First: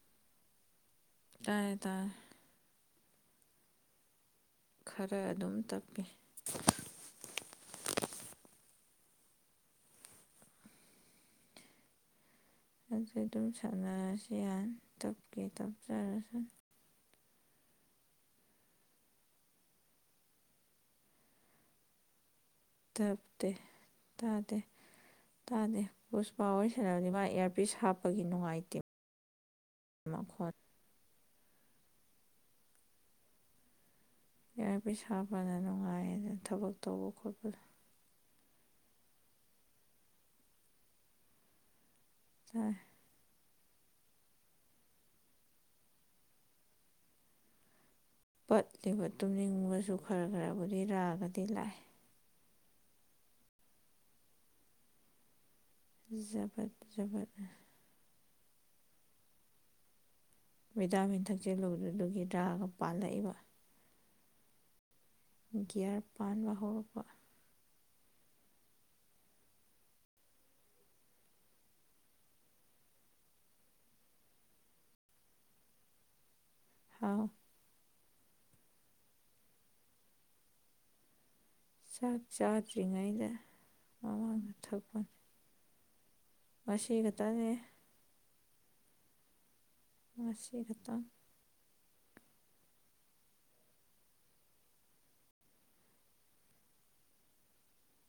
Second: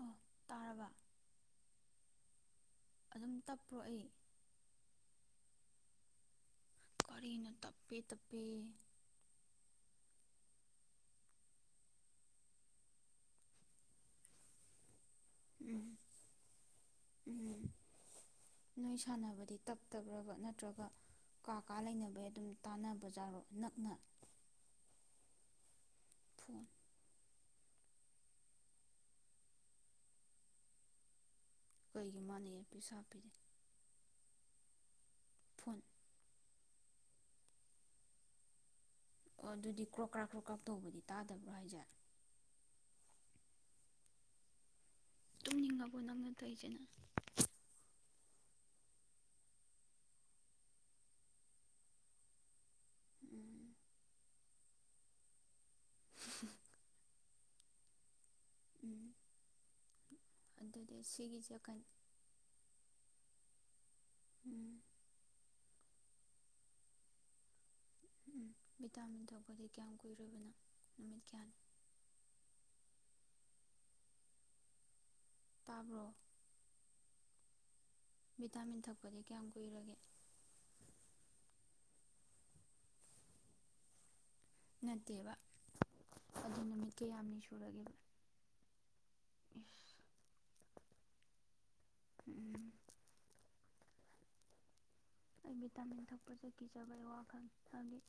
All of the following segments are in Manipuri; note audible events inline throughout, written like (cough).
ꯑꯣ ꯇꯥꯔꯕ ꯄꯥꯌꯦ ꯇꯥ ꯑꯗꯨꯝ ꯇꯞꯄ꯭ꯔꯣ ꯑꯩ ꯈꯔ ꯑꯗꯨꯝ ꯇꯥꯛꯄꯤ ꯀꯔꯤꯅ ꯇꯞꯄꯤ ꯇꯞꯄꯤ ꯑꯗꯨ ꯑꯗꯨꯝ ꯁꯥꯟꯅꯔꯁꯤ ꯌꯥ ꯀꯦ ꯇꯞ ꯎꯝ ꯆꯥꯔꯁ (inaudible) ꯅꯣꯏ ꯁꯥꯟꯅꯕꯗꯤ ꯇꯞꯇꯕ꯭ꯔꯕ ꯅꯠꯇ꯭ꯔꯒ ꯀꯥ ꯀꯥ ꯂꯩꯅꯕꯩ ꯑꯗꯨꯝ ꯇꯥꯟꯅꯕ ꯖꯥꯔꯣ ꯇꯞꯇꯦ ꯅꯛꯅ ꯇꯥꯗꯦ ꯇꯥꯗꯦ ꯄꯨꯁꯄꯥ ꯐꯣꯟ ꯋꯥꯔꯤ ꯁꯅꯔꯗꯤ ꯃꯥ ꯑꯦꯔ ꯁꯥꯔꯚꯤꯁ ꯍꯥꯞꯄꯒꯤ ꯅꯨꯡꯉꯥꯏꯇꯦ ꯃꯈꯣꯟ ꯀꯩꯒꯤ ꯃꯥꯥꯟꯅꯦ ꯄ ꯁꯥꯞ ꯄꯤꯔꯤꯦ ꯌꯥ ꯄꯩ ꯁꯥꯥꯕ ꯐꯣꯟ ꯊꯕꯛ ꯇꯧꯕ ꯈꯣꯠꯄ ꯑꯣ ꯑꯗꯨꯗꯤ ꯀ꯭ꯔꯣꯀ꯭ꯔꯥꯛ ꯀ꯭ꯔꯣꯀ꯭ꯔꯥꯥꯛ ꯇꯧꯕꯗꯤ ꯇꯥꯗꯕ꯭ꯔꯣ ꯍꯥꯏꯖꯦ ꯍ ꯇꯨꯝꯅꯤꯡꯉꯕꯣ ꯅꯪꯅ ꯇꯧꯔꯤꯖꯦ ꯄꯠꯂꯤꯕ ꯇꯨꯝꯅꯤꯡꯕꯁꯨ ꯈꯔ ꯈꯔꯕꯨꯗꯤ ꯔꯥꯒꯗꯤ ꯂꯥꯏ ꯎꯝ ꯕꯠ ꯆꯕꯠ ꯎꯝ ꯑꯗꯨꯗꯤ ꯚꯤꯇꯥꯃꯤꯟ ꯁꯤꯒꯤꯁꯦ ꯀꯩ ꯊꯛꯆꯦꯜꯂꯨꯕꯗꯨꯒꯤ ꯇꯥꯑꯒ ꯄꯥꯜꯂꯛꯏꯕ ꯎꯝ ꯒꯤꯒꯌꯥꯔ ꯄꯥꯟꯕ ꯍꯧꯔꯛꯄ ꯎꯝ ꯚꯤꯇꯥꯃꯤꯟ ꯊꯣꯛꯄꯗꯤ ꯀꯌꯥꯝ ꯀꯨꯏꯔꯔꯕꯅꯣ ꯅꯨꯃꯤꯠ ꯀꯌꯥꯅꯤ ꯇꯥꯕ꯭ꯔꯣ ꯍꯥꯎ ꯚꯤꯇꯥꯃꯤꯟ ꯊꯛꯄꯗꯤ ꯀꯌꯥꯝ ꯀꯨꯏꯔꯒꯦ ꯆꯥꯛ ꯆꯥꯗ꯭ꯔꯤꯉꯩꯗ ꯃꯃꯥꯡ ꯅꯠꯇꯦꯕ ꯑꯗꯨ ꯅꯨꯃꯤꯠ ꯀꯌꯥꯝꯅꯤ ꯉꯁꯤꯈꯛꯇꯅꯦ ꯁꯨꯔꯒꯦꯕ (inaudible) ꯉꯁꯤ ꯈꯛꯇ ꯎꯝ ꯑꯩ ꯚꯤꯇꯥꯃꯤꯟ ꯊꯛꯄꯁꯦ ꯀꯤꯖꯕꯩ ꯋꯥꯈꯜ ꯍꯥꯏꯕꯗꯤ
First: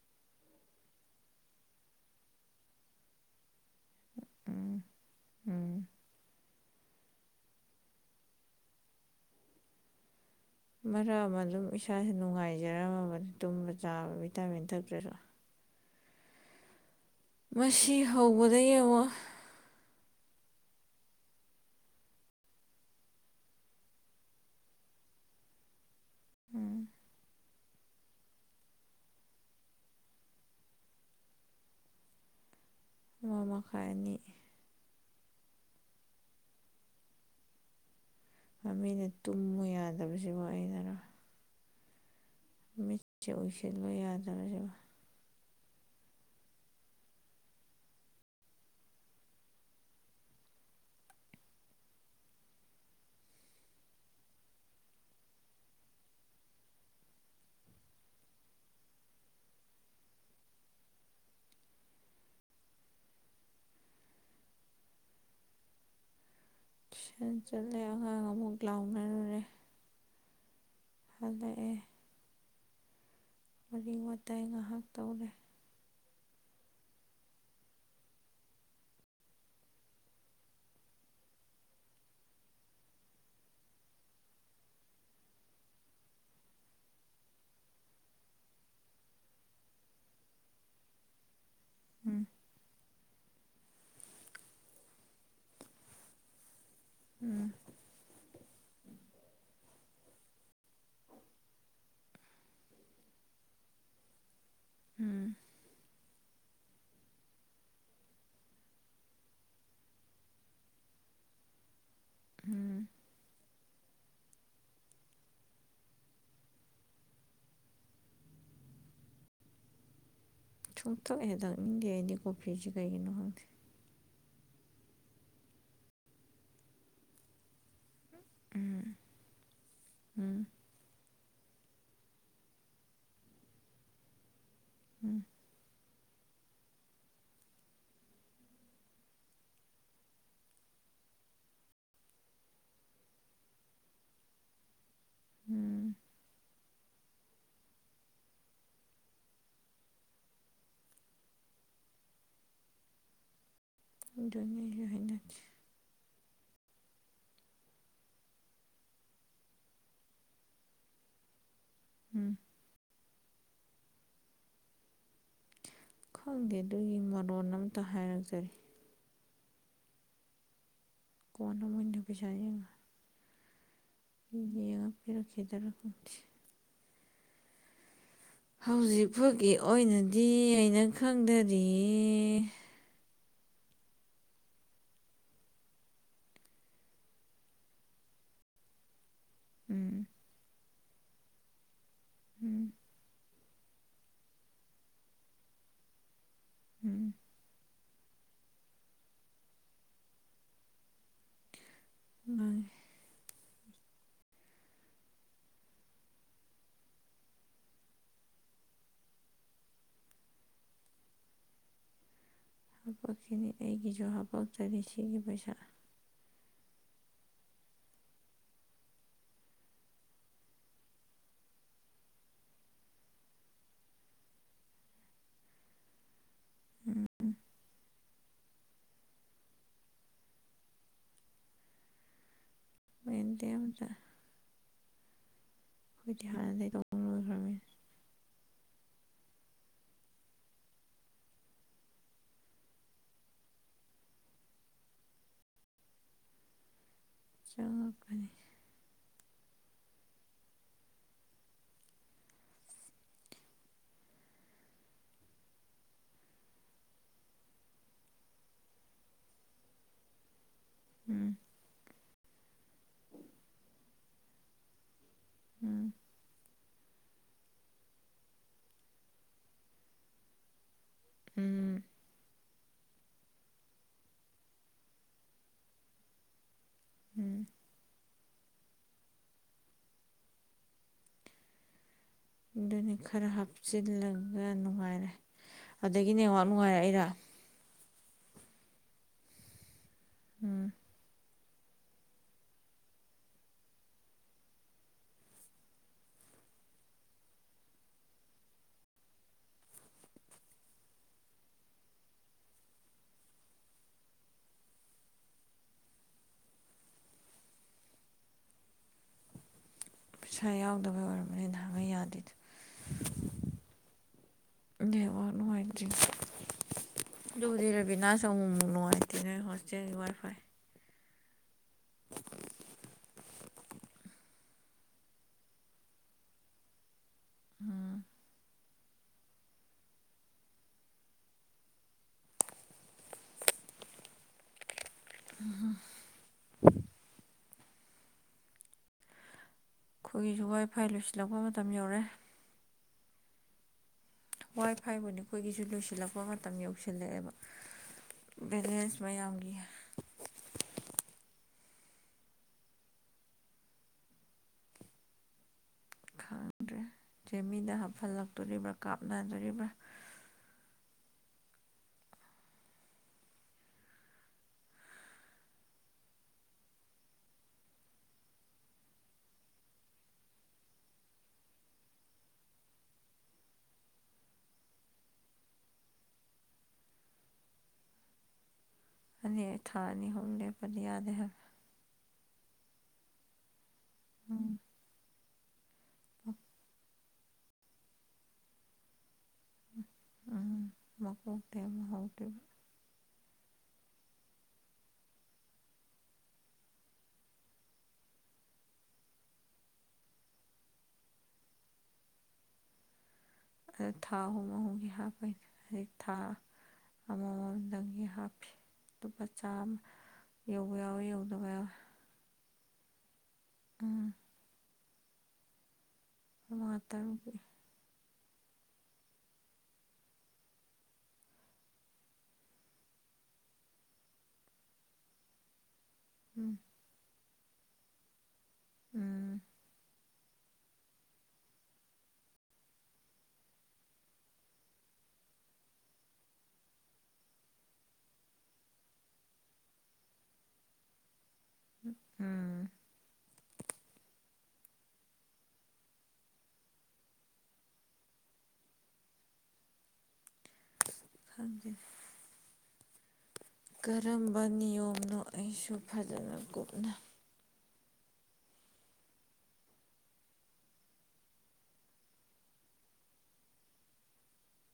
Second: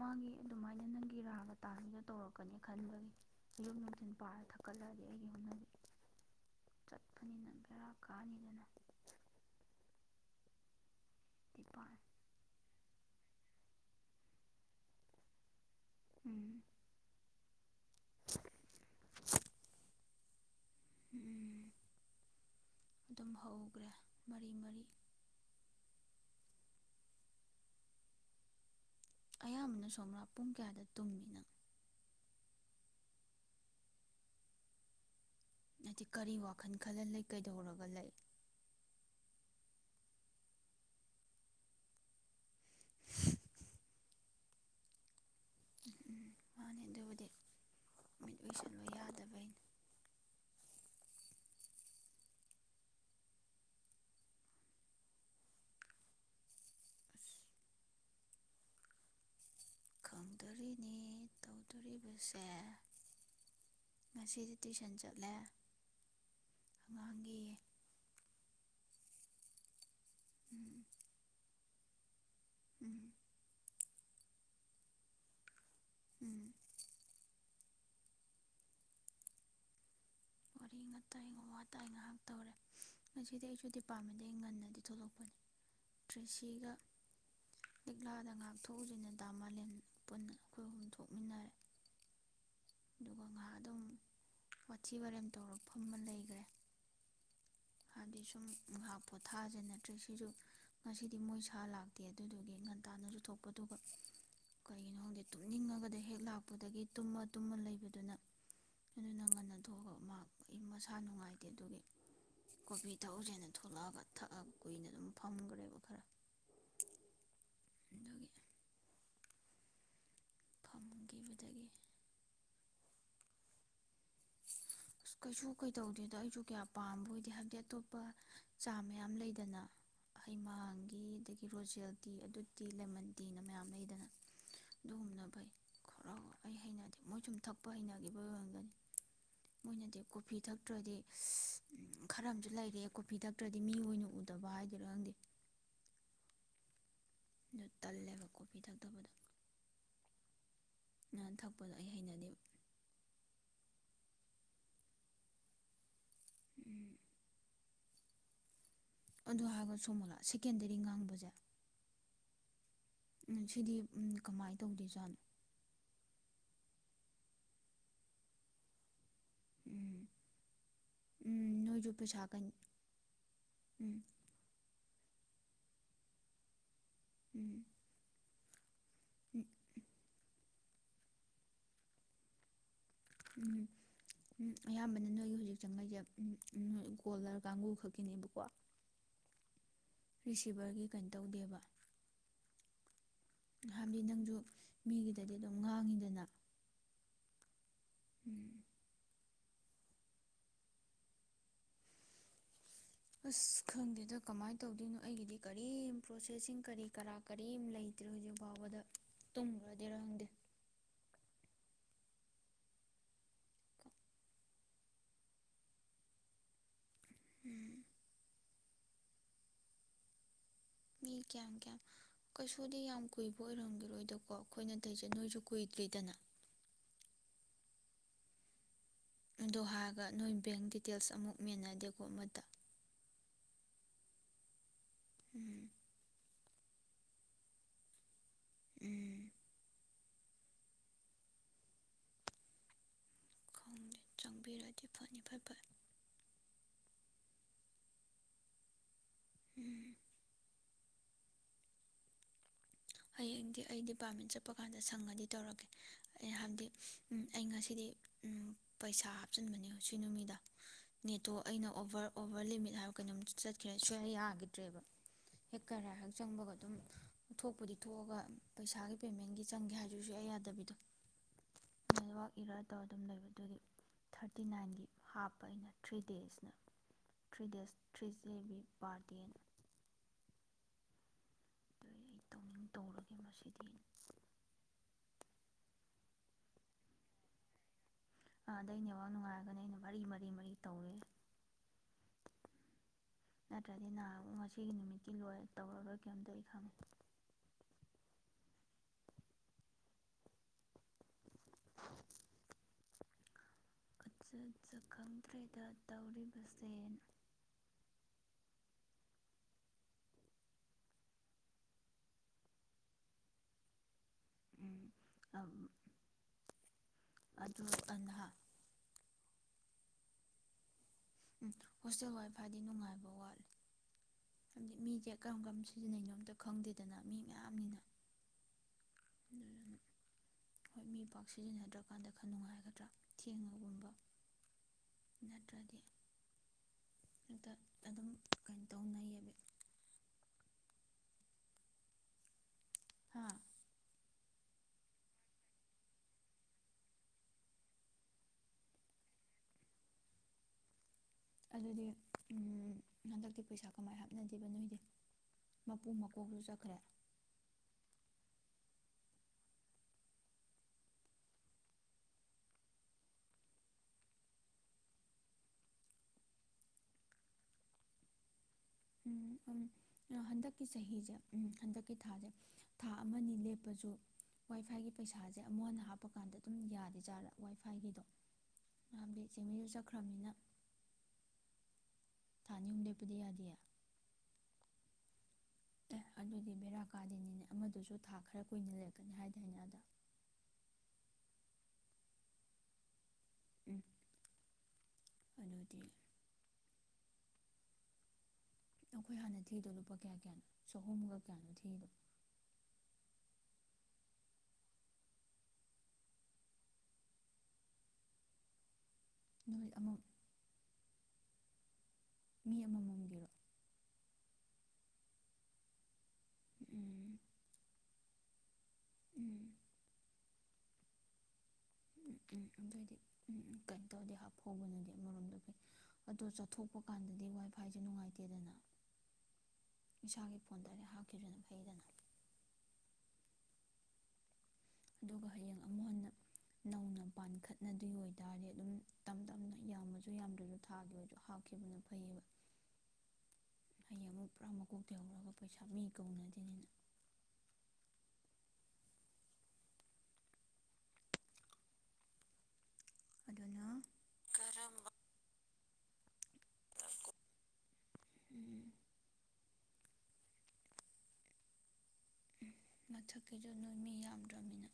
ꯃꯥꯒꯤ ꯑꯗꯨꯃꯥꯏꯅ ꯅꯪꯒꯤ ꯔꯥꯒ ꯇꯥꯕꯒ ꯇꯧꯔꯛꯀꯅꯤ ꯈꯟꯕꯒꯤ ꯑꯌꯨꯛ ꯅꯨꯡꯊꯤꯜ ꯄꯥꯔꯒ ꯎꯝ ꯊꯛꯀꯠꯂꯛꯑꯗꯤ ꯑꯩꯒꯤ ꯌꯨꯝꯅꯗꯤ ꯎꯝ ꯆꯠꯄꯅꯤꯅ ꯔꯥ ꯀꯥꯅꯤꯗꯅ ꯃꯔꯛ ꯑꯃ ꯑꯗꯨꯝ ꯄꯥꯔꯦ ꯏꯁꯥꯥꯁ ꯅꯨꯡꯉꯥꯏꯖꯔꯝꯃꯕ ꯇꯨꯝꯕ ꯆꯥꯕ ꯚꯤꯇꯥꯃꯤꯟ ꯊꯛꯇ꯭ꯔꯁꯨ ꯎꯝ ꯃꯁꯤ ꯍꯧꯕꯗ ꯌꯦꯡꯉꯣ ꯎꯝ ꯑꯗꯨꯝ ꯍꯧꯈ꯭ꯔꯦ ꯃꯔꯤ ꯃꯔꯤ ꯎꯝ ꯑꯌꯥꯝꯕꯅ ꯁꯣꯝ꯭ꯔꯥ ꯄꯨꯡ ꯀꯌꯥꯗ ꯇꯨꯝꯃꯤꯅꯪꯣ ꯑꯃ ꯃꯈꯥꯏ ꯑꯅꯤ ꯍꯥꯏꯗꯤ ꯀꯔꯤ ꯋꯥꯈꯜ ꯈꯜꯍ ꯂꯩ ꯀꯩꯗꯧꯔꯒ ꯂꯩ ꯃꯤꯅ ꯇꯨꯝꯃꯨ ꯌꯥꯗꯕꯁꯤꯕꯨ ꯑꯩꯅꯔ ꯃꯤꯠꯁꯦ ꯎꯏꯁꯤꯜꯂꯣ ꯌꯥꯗꯔꯦ ꯎꯝ ꯎꯝ ꯃꯥꯅꯤ ꯑꯗꯨꯕꯨꯗꯤ ꯃꯤꯠ ꯑꯣꯏꯁꯤꯜꯂꯣ ꯌꯥꯗꯕꯩ ꯑꯁ ꯇꯧꯗꯣꯔꯤꯅꯤ ꯇꯧꯗꯣꯔꯤꯕꯁꯦ ꯉꯁꯤꯗꯤ ꯇꯨꯏꯁꯟ ꯆꯠꯂꯦ ꯇꯨꯎꯁꯟ ꯑꯉꯥꯡꯒꯤ ꯆꯠꯂꯦ ꯑꯉꯥꯡ ꯑꯃꯨꯛ ꯂꯥꯎꯅꯔꯨꯔꯦ ꯎꯝ ꯍꯣꯏꯗꯍꯦ ꯎꯝ ꯋꯥꯔꯤ ꯋꯥꯇꯥꯏ ꯉꯥꯏꯍꯥꯛ ꯇꯧꯔꯦ ꯎꯝ ꯋꯥꯔꯤ ꯋꯥꯇꯥꯏ ꯉꯥꯏꯍꯥꯛ ꯇꯧꯔꯦ ꯉꯁꯤꯗꯤ ꯑꯩꯁꯨ ꯗꯤꯄꯥꯔꯠꯃꯦꯟꯗꯒꯤ ꯉꯟꯅꯗꯤ ꯊꯣꯛꯂꯛꯄꯅꯤ ꯇꯔꯤꯁꯤꯒ ꯂꯤꯛꯂꯥꯗ ꯉꯥꯏꯍꯥꯛ ꯊꯣꯛꯎꯖꯦꯅ ꯗꯥ ꯃꯥꯂꯦꯝ ꯄꯨꯟꯅ ꯑꯩꯈꯣꯏ ꯑꯍꯨꯝ ꯊꯣꯛꯃꯤꯟꯅꯔꯦ ꯎꯝ ꯑꯗꯨꯒꯒꯪꯍ ꯑꯗꯨꯝ ꯋꯥꯊꯤ ꯋꯥꯔꯦꯝ ꯇꯧꯔꯛ ꯐꯝꯃ ꯂꯩꯒ꯭ꯔꯦ ꯎꯝ ꯁꯨꯝ ꯉꯥꯏꯍꯥꯛ ꯄꯣꯊꯥꯖ ꯅꯠꯇ꯭ꯔ ꯁꯤꯁꯨ ꯉꯁꯤꯗꯤ ꯃꯣꯏ ꯁꯥꯔ ꯂꯥꯛꯇꯦ ꯑꯗꯨꯗꯨꯒꯤ ꯉꯟꯇꯥꯥꯟꯅꯁꯨ ꯊꯣꯛꯄ ꯑꯗꯨꯒ ꯀꯩꯒꯤꯅꯣ ꯈꯪꯗꯦ ꯎꯝ ꯇꯨꯝꯅꯤꯡꯉꯒꯗ ꯂꯩ ꯍꯦꯛ ꯂꯥꯛꯄꯗꯒꯤ ꯇꯨꯝꯃ ꯇꯨꯝꯃ ꯂꯩꯕꯗꯨꯅ ꯑꯗꯨꯅ ꯉꯟꯅ ꯊꯣꯛꯑꯒ ꯃꯍꯥꯛ ꯑꯩ ꯃꯁꯥ ꯅꯨꯡꯉꯥꯏꯇꯦ ꯑꯗꯨꯒꯤ ꯎꯝ ꯀꯣꯐꯤ ꯊꯛꯎꯁꯦꯅ ꯑꯗꯨ ꯊꯣꯂꯛꯑꯒ ꯊꯛꯑꯒ ꯀꯨꯏꯅ ꯑꯗꯨꯝ ꯐꯝꯒ꯭ꯔꯦꯕ ꯈꯔ ꯑꯗꯨꯒꯤ ꯁꯨꯡ ꯊꯛ ꯍꯦꯛ ꯐꯝꯈꯤꯕꯗꯒꯤ ꯊꯛꯅꯤꯡꯗꯦ ꯑꯩꯗꯤ ꯀꯣꯐꯤꯁꯨꯦ ꯀꯩꯒꯤꯅꯣ ꯈꯪꯗꯦ ꯀꯩꯁꯨ ꯀꯩꯇꯧꯗꯦꯗꯣ ꯑꯩꯁꯨ ꯀꯌꯥ ꯄꯥꯝꯕ ꯑꯣꯏꯗꯦ ꯍꯥꯏꯕꯗꯤ ꯑꯗꯨꯝ ꯂꯄ ꯆꯥ ꯃꯌꯥꯝ ꯂꯩꯗꯅ ꯍꯩꯃꯥꯡꯒꯤꯗꯒꯤ ꯍꯤꯔꯣꯖꯦꯜ ꯇꯤ ꯑꯗꯨꯗꯤ ꯂꯦꯃꯟ ꯇꯤꯅ ꯃꯌꯥꯝ ꯂꯩꯗꯅ ꯎꯝ ꯑꯗꯨꯒꯨꯝꯅ ꯐꯩ ꯈꯔ ꯑꯩ ꯍꯩꯅꯗꯦ ꯃꯣꯏ ꯁꯨꯝ ꯊꯛꯄ ꯍꯩꯅꯈꯤꯕ ꯑꯣꯏꯔꯝꯒꯅꯤ ꯃꯣꯏꯅꯗꯤ ꯀꯣꯐꯤ ꯊꯛꯇ꯭ꯔꯗꯤ ꯈꯔ ꯑꯃꯁꯨ ꯂꯩꯔꯦ ꯀꯣꯐꯤ ꯊꯛꯇ꯭ꯔꯗꯤ ꯃꯤ ꯑꯣꯏꯅ ꯎꯗꯕ ꯍꯥꯏꯗꯣꯏꯔꯥ ꯈꯪꯗꯦ ꯎꯝ ꯑꯗꯨ ꯇꯜꯂꯦꯕ ꯀꯣꯐꯤ ꯊꯛꯊꯕꯗꯣ ꯉꯍꯥꯟ ꯊꯛꯄꯗꯣ ꯑꯩ ꯍꯩꯅꯗꯦꯕ ꯗꯅꯤ ꯌ ꯑꯣꯏꯅ ꯑꯗꯨ ꯍꯥꯏꯔꯒ ꯁꯣꯝꯃꯣꯂ ꯁꯦꯀꯦꯟꯗꯔꯤ ꯉꯥꯡꯕꯁꯦ ꯎꯝ ꯎꯝ ꯁꯤꯗꯤ ꯀꯃꯥꯏꯅ ꯇꯧꯗꯦꯖꯥꯠꯅꯣ ꯈꯪꯗꯦ ꯑꯗꯨꯒꯤ ꯃꯔꯣꯟ ꯑꯝꯇ ꯍꯥꯏꯔꯖꯔꯤ ꯀꯅ ꯃꯅ ꯄꯖꯉ ꯎꯝ ꯌꯦ ꯐꯔ ꯈꯈꯤꯗꯔ ꯎꯝ ꯍꯧꯖꯤꯛ ꯐꯥꯎꯒꯤ ꯑꯣꯏꯅꯗꯤ ꯑꯩꯅꯪ ꯈꯪꯗꯗꯤ ꯎꯝ ꯎꯝ ꯑꯌꯥꯝꯕꯅ ꯅꯣꯏꯒꯤ ꯍꯧꯖꯤꯛ ꯆꯪꯉꯩꯁꯦ ꯒꯣꯜꯂꯔ ꯀꯥꯡꯒꯨ ꯈꯛꯀꯤꯅꯦꯕꯀꯣ ꯎꯝ ꯑ ꯐꯤꯚꯔꯒꯤ ꯀꯩꯅꯣ ꯇꯧꯗꯦꯕ ꯎꯝ ꯍꯥꯏꯕꯗꯤ ꯅꯪꯁꯨ ꯃꯤꯒꯤꯗꯗꯤ ꯑꯗꯨꯝ ꯉꯥꯡꯉꯤꯗꯅ ꯎꯝ ꯎꯝ ꯑ ꯑꯁ ꯈꯪꯗꯦꯗ ꯀꯃꯥꯏꯅ ꯇꯧꯗꯣꯏꯅꯣ ꯑꯩꯒꯤꯗꯤ ꯀꯔꯤꯝ ꯄ꯭ꯔꯣꯁꯦꯁꯁꯤꯡ ꯀꯔꯤ ꯀꯔꯥ ꯀꯔꯤꯝ ꯂꯩꯇ꯭ꯔꯦ ꯍꯧꯖꯤꯛ ꯐꯥꯎꯕꯗ ꯇꯨꯝꯈ꯭ꯔꯗꯤꯦꯔꯥ ꯈꯪꯗꯦ ꯍꯥꯄꯛꯁꯤꯅꯤ ꯑꯩꯒꯤꯁꯨ ꯍꯥꯄꯆꯔꯤ ꯁꯤꯒꯤ ꯄꯩꯁꯥ ꯎꯝ ꯃꯤ ꯀꯌꯥꯝ ꯀꯌꯥꯝ ꯀꯩꯁꯨꯗꯤ ꯌꯥꯝ ꯀꯨꯏꯕ ꯑꯣꯏꯔꯝꯒꯔꯣꯏꯗꯀꯣ ꯑꯩꯈꯣꯏꯅ ꯇꯩꯖ ꯅꯣꯏꯁꯨ ꯀꯨꯏꯗ꯭ꯔꯤꯗꯅ ꯎꯝ ꯎꯝ ꯑꯗꯣ ꯍꯥꯏꯔꯒ ꯅꯣꯏ ꯕꯦꯡ ꯗꯤꯇꯦꯜꯁ ꯑꯃꯨꯛ ꯃꯦꯟꯅꯗꯦꯀꯣ ꯑꯃꯗ ꯃꯦꯟꯇꯗ ꯎꯝ ꯑꯩꯖꯤꯗꯤ ꯍꯥꯟꯅꯗꯒꯤ ꯇꯣꯡ ꯂꯣꯏꯈ꯭ꯔꯅꯤ ꯎꯝ ꯈꯦ ꯆꯪꯕꯤꯔꯗꯤ ꯐꯅꯤ ꯐꯔ ꯐꯔ ꯆꯠ ꯀꯅꯤ ꯎꯝ ꯍꯌꯦꯡꯗꯤ ꯑꯩ ꯗꯤꯄꯥꯔꯠꯃꯦꯟ ꯆꯠꯄ ꯀꯥꯟꯗ ꯁꯪꯉꯗꯤ ꯇꯧꯔꯀꯦ ꯍꯥꯏꯕꯗꯤ ꯑꯩ ꯉꯁꯤꯗꯤ ꯄꯩꯁꯥ ꯍꯥꯞꯆꯤꯟꯕꯅꯦ ꯁꯤ ꯅꯨꯃꯤꯗ ꯎꯝ ꯅꯦꯇꯣ ꯑꯩꯅ ꯑꯣꯚꯔ ꯑꯣꯚꯔ ꯂꯤꯃꯤꯠ ꯍꯥꯏꯕ ꯀꯩꯅꯣꯝ ꯆꯠꯈ꯭ꯔꯦ ꯁ ꯌꯥꯈꯤꯗ꯭ꯔꯦꯕ ꯍꯦꯛ ꯎꯝ ꯈꯔ ꯍꯦꯛ ꯆꯪꯕꯒ ꯑꯗꯨꯝ ꯊꯄꯔꯤ ꯊꯣꯛꯑꯒ ꯄꯩꯁꯥꯒꯤ ꯄꯦꯃꯦꯟꯒꯤ ꯆꯪꯒꯦ ꯍꯥꯏꯗꯨꯁꯨ ꯑꯩ ꯌꯥꯗꯕꯤꯗꯣ ꯎꯝ ꯏꯔ ꯇꯧꯔ ꯑꯗꯨꯝ ꯂꯩꯕ ꯑꯗꯨꯗꯤ ꯊꯥꯔꯇꯤ ꯅꯥꯏꯟꯒꯤ ꯍꯥꯞꯄ ꯑꯩꯅ ꯊ꯭ꯔꯤ ꯗꯦꯖꯅ ꯎꯝ ꯊ꯭ꯔꯤ ꯗꯦꯁ ꯊ꯭ꯔꯤ ꯀꯦꯕꯤ ꯄꯥꯔꯇꯤꯟ ꯑꯗꯨꯅꯤ ꯇꯧꯔꯒꯦ ꯈꯔ ꯃꯁꯤꯗꯤ ꯍꯥꯞꯆꯤꯜꯂꯒ ꯅꯨꯡꯉꯥꯏꯔꯦ ꯑꯗꯒꯤ ꯅꯦꯋꯥꯛ ꯅꯨꯡꯉꯥꯏꯔꯛꯏꯔ ꯑ ꯑꯗꯩ ꯅꯦꯋꯥꯛ ꯅꯨꯡꯉꯥꯏꯔꯒꯅꯤ ꯑꯩꯅ ꯃꯔꯤ ꯃꯔꯤ ꯃꯔꯤ ꯎꯝ ꯇꯧꯔꯦ ꯅꯠꯇ꯭ꯔꯗꯤ ꯅꯍꯥꯃꯨꯛ ꯉꯁꯤꯒꯤ ꯅꯨꯃꯤꯠꯀꯤ ꯂꯣꯏ ꯇꯧꯔꯒ ꯀꯩꯏꯝꯇ ꯑꯩ ꯈꯪꯉꯤ ꯆꯠꯆ ꯈꯪꯗ꯭ꯔꯦꯗ ꯇꯧꯔꯤꯕꯁꯦ ꯄꯤꯁꯥ ꯌꯥꯎꯗꯕꯩ ꯑꯣꯏꯔꯝꯃꯅꯤ ꯅꯍꯥꯡꯒꯩ ꯌꯥꯗꯤꯗꯣ ꯅꯤꯋꯥꯛ ꯅꯨꯡꯉꯥꯏꯇꯔꯤ ꯑꯗꯨ ꯑꯗꯨꯕꯨꯗꯤ ꯔꯥꯕꯤꯅꯥꯁꯨ ꯅꯍꯥ ꯑꯃꯨꯛ ꯃꯨꯛ ꯅꯨꯡꯉꯥꯏꯇꯦꯅ ꯍꯥꯏ (unintelligible) ꯋꯥꯏ ꯐꯥꯏ ꯎꯝ ꯍꯣꯁꯇꯦꯜ ꯋꯥꯏꯐꯥꯏꯗꯤ ꯅꯨꯡꯉꯥꯏꯕ ꯋꯥꯠꯂꯦ ꯍꯝꯗꯤ ꯃꯤꯖꯦ ꯀꯔꯝ ꯀꯔꯝ ꯁꯤꯖꯤꯟꯅꯩꯅꯣ ꯑꯝꯇ ꯈꯪꯗꯦꯗꯅ ꯃꯤ ꯃꯌꯥꯝ ꯑꯝ ꯑꯗꯨꯗꯨꯅ ꯍꯣꯏ ꯃꯤ ꯄꯥꯛ ꯁꯤꯖꯤꯟꯅꯗ꯭ꯔꯀꯥꯟꯗ ꯈꯔ ꯅꯨꯡꯉꯥꯏꯒꯗ꯭ꯔꯥ ꯊꯦꯡꯉꯒꯨꯝꯕ ꯅꯠꯇ꯭ꯔꯗꯤ (unintelligible) ꯍꯦꯛꯇ ꯑꯗꯨꯝ ꯀꯩꯅꯣ ꯇꯧꯅꯩꯌꯦꯕ ꯈꯣꯏꯒꯤꯖꯨ ꯋꯥꯏꯐꯥꯏ ꯂꯣꯏꯁꯤꯜꯂꯛꯄ ꯃꯇꯝ ꯌꯧꯔꯦ ꯍꯥꯥ ꯋꯥꯏ ꯐꯥꯏꯕꯨꯅꯤ ꯈꯣꯏꯒꯤꯖꯨ ꯂꯣꯏꯁꯤꯜꯂꯛꯄ ꯃꯇꯝ ꯌꯧꯁꯤꯜꯂꯦꯑꯦꯕ ꯕꯦꯂꯦꯟꯁ ꯃꯌꯥꯝꯒꯤ ꯑꯗꯨꯗꯤ ꯎꯝ ꯍꯟꯗꯛꯇꯤ ꯄꯩꯁꯥ ꯀꯃꯥꯏ ꯍꯥꯞꯅꯗꯦꯕ ꯅꯣꯏꯗꯤ ꯃꯄꯨ ꯃꯀꯣꯛꯁꯨ ꯆꯠꯈ꯭ꯔꯦ ꯈꯥꯡꯗ꯭ꯔꯦ ꯆꯦꯃꯤꯗ ꯍꯥꯞꯐꯜꯂꯛꯇꯣꯔꯤꯕ꯭ꯔꯥ ꯀꯥꯞ ꯅꯗꯣꯔꯤꯕꯔꯥ ꯎꯝ ꯑꯝ ꯍꯟꯗꯛꯀꯤ ꯆꯍꯤꯖꯦ ꯎꯝ ꯍꯟꯗꯛꯀꯤ ꯊꯥꯖꯦ ꯊꯥ ꯑꯃꯅꯤ ꯂꯦꯞꯄꯖꯨ ꯋꯥꯏ ꯐꯥꯏꯒꯤ ꯄꯩꯁꯥꯖꯦ ꯑꯃꯨꯛ ꯍꯟꯅ ꯍꯥꯞꯄꯀꯥꯟꯗ ꯑꯗꯨꯝ ꯌꯥꯗꯦ ꯖꯥꯔ ꯋꯥꯏ ꯐꯥꯏꯒꯤꯗꯣ ꯍꯥꯏꯕꯗꯤ ꯑꯅꯤ ꯑꯩ ꯆꯦꯡꯃꯩꯁꯨ ꯊꯥ ꯑꯅꯤ ꯍꯨꯝ ꯆꯠꯈ꯭ꯔꯕꯅꯤꯅ ꯂꯦꯞꯄꯗꯤ ꯌꯥꯗꯦ ꯍꯥꯏꯕ ꯊꯥ ꯑꯅꯤ ꯍꯨꯝ ꯂꯦꯞꯄꯗꯤ ꯌꯥꯗꯤꯌꯦ ꯎꯝ ꯑꯦ ꯑꯗꯨꯗꯤ ꯕꯦꯔꯥꯛ ꯀꯥꯗꯦꯅꯤꯅꯦ ꯑꯃꯗꯨꯖꯨ ꯊꯥ ꯈꯔ ꯀꯨꯏꯅ ꯂꯩꯔꯛꯀꯅꯤ ꯍꯥꯏꯗꯥꯏꯅꯦ ꯑꯥꯗ ꯎꯝ ꯃꯀꯣꯛꯇꯩ ꯑꯃꯨꯛ ꯍꯧꯗꯣꯏꯕ ꯎꯝ ꯑꯗꯨꯗꯤ ꯑꯈꯣꯏ ꯍꯥꯟꯅ ꯊꯤꯗꯣ ꯂꯨꯄꯥ ꯀꯌꯥ ꯀꯌꯥꯅꯣ ꯆꯍꯨꯝꯒ ꯀꯌꯥꯅꯣ ꯊꯤꯗꯣ ꯑꯗꯨ ꯊꯥ ꯑꯍꯨꯝ ꯑꯍꯨꯝꯒꯤ ꯍꯥꯞꯄꯩꯅꯦ ꯍꯧꯖꯤꯛ ꯊꯥ ꯑꯃꯃꯝ ꯗꯪꯒꯤ ꯍꯥꯞꯄꯤ ꯂꯨꯄꯥ ꯆꯥꯝ ꯅꯣꯏ ꯑꯃ ꯌꯧꯕ ꯌꯥꯎꯏ ꯌꯧꯗꯕ ꯌꯥꯎꯏ ꯃꯤ ꯑꯃꯃꯝꯒꯤꯔꯣ ꯎꯝ ꯈꯣꯏ ꯃꯉꯥ ꯇꯔꯨꯛ ꯎꯝ ꯀꯤ ꯎꯝ ꯎꯝ ꯎꯝ ꯑꯗꯨꯑꯣꯏꯗꯤ ꯎꯝ ꯀꯩꯅ ꯇꯧꯔꯗꯤ ꯍꯥꯞꯍꯧꯕꯅꯗꯤ ꯑꯃꯔꯣꯝꯗ ꯐꯩ ꯑꯗꯣ ꯎꯝ ꯆꯠꯊꯣꯛꯄ ꯀꯥꯟꯗꯗꯤ ꯋꯥꯏꯕ ꯐꯥꯏꯖꯦ ꯅꯨꯡꯉꯥꯏꯇꯦꯗꯅ ꯎꯝ ꯏꯁꯥꯒꯤ ꯐꯣꯟ ꯗꯥꯏꯔꯦꯛ ꯍꯥꯞꯈꯤꯗꯅ ꯐꯩꯗꯅ ꯑꯗꯨꯒ ꯍꯌꯦꯡ ꯑꯃꯨꯛ ꯍꯟꯅ ꯅꯧꯅ ꯄꯥꯟꯈꯠꯅꯗꯣꯏ ꯑꯣꯏꯇꯥꯔꯗꯤ ꯑꯗꯨꯝ ꯇꯝ ꯇꯝꯅ ꯌꯥꯝꯃꯖꯨ ꯌꯥꯝꯗ꯭ꯔꯖꯨ ꯊꯥꯒꯤ ꯑꯣꯏꯖꯨ ꯍꯥꯥꯞ ꯂꯈꯤꯕꯕꯨꯅ ꯐꯩꯕ ꯎꯝ ꯐꯩ ꯑꯃ ꯄꯨꯔꯥ ꯃꯀꯣꯛ ꯇꯩꯍꯧꯔꯒ ꯄꯩꯁꯥ ꯃꯤ ꯀꯧꯅꯗꯦꯅꯤꯅ ꯊꯪꯗ ꯑꯗꯨꯅ ꯀꯔꯝꯕ ꯀꯔꯝꯕ ꯅꯤꯌꯣꯝꯅꯣ ꯑꯩꯁꯨ ꯐꯖꯅ ꯀꯨꯞꯅꯩ ꯎꯝ ꯃꯊꯛꯀꯤꯗꯨ ꯅꯣꯏ ꯃꯤ ꯌꯥꯝꯗ꯭ꯔꯕꯃꯤꯅ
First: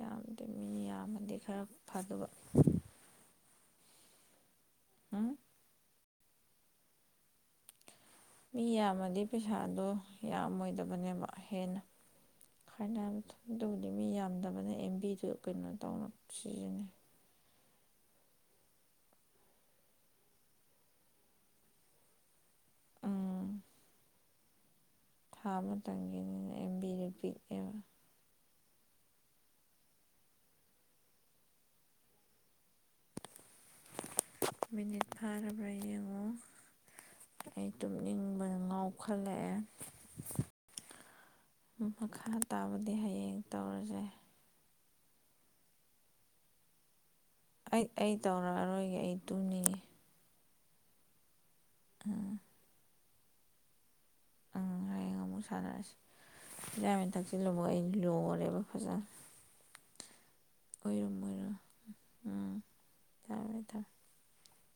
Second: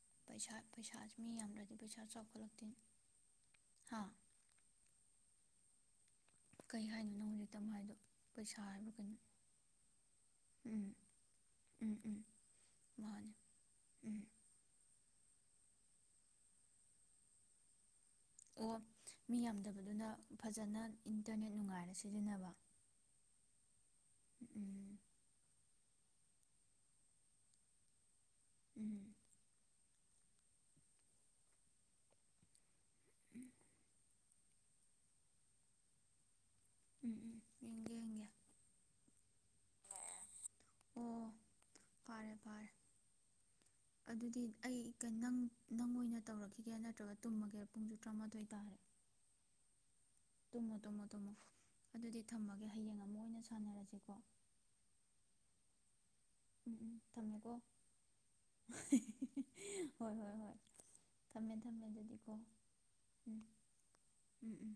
ꯌꯥꯝꯗꯤ ꯃꯤ ꯌꯥꯝꯃꯗꯤ ꯈꯔ ꯌꯥꯝꯗ꯭ꯔꯗꯤ ꯄꯩꯁꯥ ꯐꯗꯕ ꯆꯥꯎꯈꯠꯂꯛꯇꯦꯅꯦ ꯍꯥ ꯎꯝ ꯀꯩ ꯍꯥꯏꯗꯣꯏꯅꯣ ꯍꯧꯖꯤꯛꯇ ꯇꯝꯣ ꯍꯥꯏꯗꯣ ꯄꯩꯁꯥ ꯃꯤ ꯍꯥꯏꯕ꯭ꯔꯥ ꯀꯩꯅꯣ ꯌꯥꯝꯃꯗꯤ ꯄꯩꯁꯥꯗꯣ ꯎꯝ ꯌꯥꯝꯃꯣꯏꯗꯕꯅꯦꯕ ꯍꯦꯟꯅ ꯎꯝ ꯎꯝ ꯈꯥꯏꯅ ꯃꯥꯅꯦ ꯑꯗꯨꯕꯨꯗꯤ ꯃꯤ ꯎꯝ ꯌꯥꯝꯗꯕꯅ ꯑꯦꯝꯕꯤꯗ ꯑꯗꯨ ꯀꯩꯅꯣ ꯇꯧꯅ ꯁꯤꯖꯤꯦ ꯑꯣ ꯃꯤ ꯌꯥꯝꯗꯕꯗꯨꯅ ꯐꯖꯅ ꯏꯟꯇꯔꯅꯦꯠ ꯅꯨꯡꯉꯥꯏꯔ ꯁꯤꯖꯤꯟꯅꯕ ꯎꯝ ꯎꯝ ꯊꯥ ꯃꯇꯝꯒꯤꯅꯤꯅ ꯑꯦꯝ ꯕꯤꯗ ꯄꯤꯛꯑꯕ ꯎꯝ ꯃꯤꯅꯤꯠ ꯐꯥꯔꯕ꯭ꯔꯥ ꯌꯦꯡꯉꯣ ꯎꯝ ꯑꯩ ꯌꯦꯡꯒꯦ ꯌꯦꯡꯒꯦ ꯇꯨꯝꯅꯤꯡꯕ ꯉꯥꯎꯈ ꯑꯣ ꯐꯜꯂꯛꯑꯦ ꯃꯈꯥ ꯐꯔꯦ ꯐꯔꯦ ꯇꯥꯕꯗꯤ ꯍꯌꯦꯡ ꯇꯧꯔꯁꯦ ꯑꯗꯨꯗꯤ ꯑꯩ ꯅꯪ ꯅꯪ ꯑꯣꯏꯅ ꯇꯧꯔꯛꯈꯤꯒꯦ ꯅꯠꯇ꯭ꯔꯒ ꯇꯨꯝꯃꯒꯦ ꯑꯩ ꯄꯨꯡꯁꯨ ꯑꯩ ꯇꯔꯥꯃꯥꯊꯣꯏ ꯇꯧꯔꯛꯑꯔꯣꯏꯒꯦ ꯑꯩ ꯇꯨꯅꯤ ꯇꯃꯣ ꯇꯃꯣ ꯇꯃꯣ ꯑꯗꯨꯗꯤ ꯊꯝꯃꯒꯦ ꯍꯌꯦꯡ ꯑꯃꯨꯛ ꯑꯣꯏꯅ ꯁꯥꯟꯅꯔꯁꯦꯀꯣ ꯑꯪ ꯍꯌꯦꯡ ꯑꯃꯨꯛ ꯁꯥꯟꯅꯔꯁꯤ ꯎꯝ ꯎꯝ ꯆꯥꯃꯤꯟ ꯊꯝꯃꯦꯀꯣ ꯊꯛꯆꯤꯜꯂꯨꯕ ꯑꯩ ꯂꯣꯜꯔꯦꯕ ꯐꯖꯅ ꯍꯣꯏ ꯍꯣꯏ ꯍꯣꯏ ꯑꯣꯏꯔꯨꯝ ꯊꯝꯃꯦ ꯑꯣꯏꯔꯨꯝ ꯊꯝꯃꯦ ꯑꯗꯨꯗꯤꯀꯣ ꯎꯝ ꯎꯝ ꯊꯝꯃꯦ ꯊꯝꯃꯦ ꯎꯝ ꯎꯝ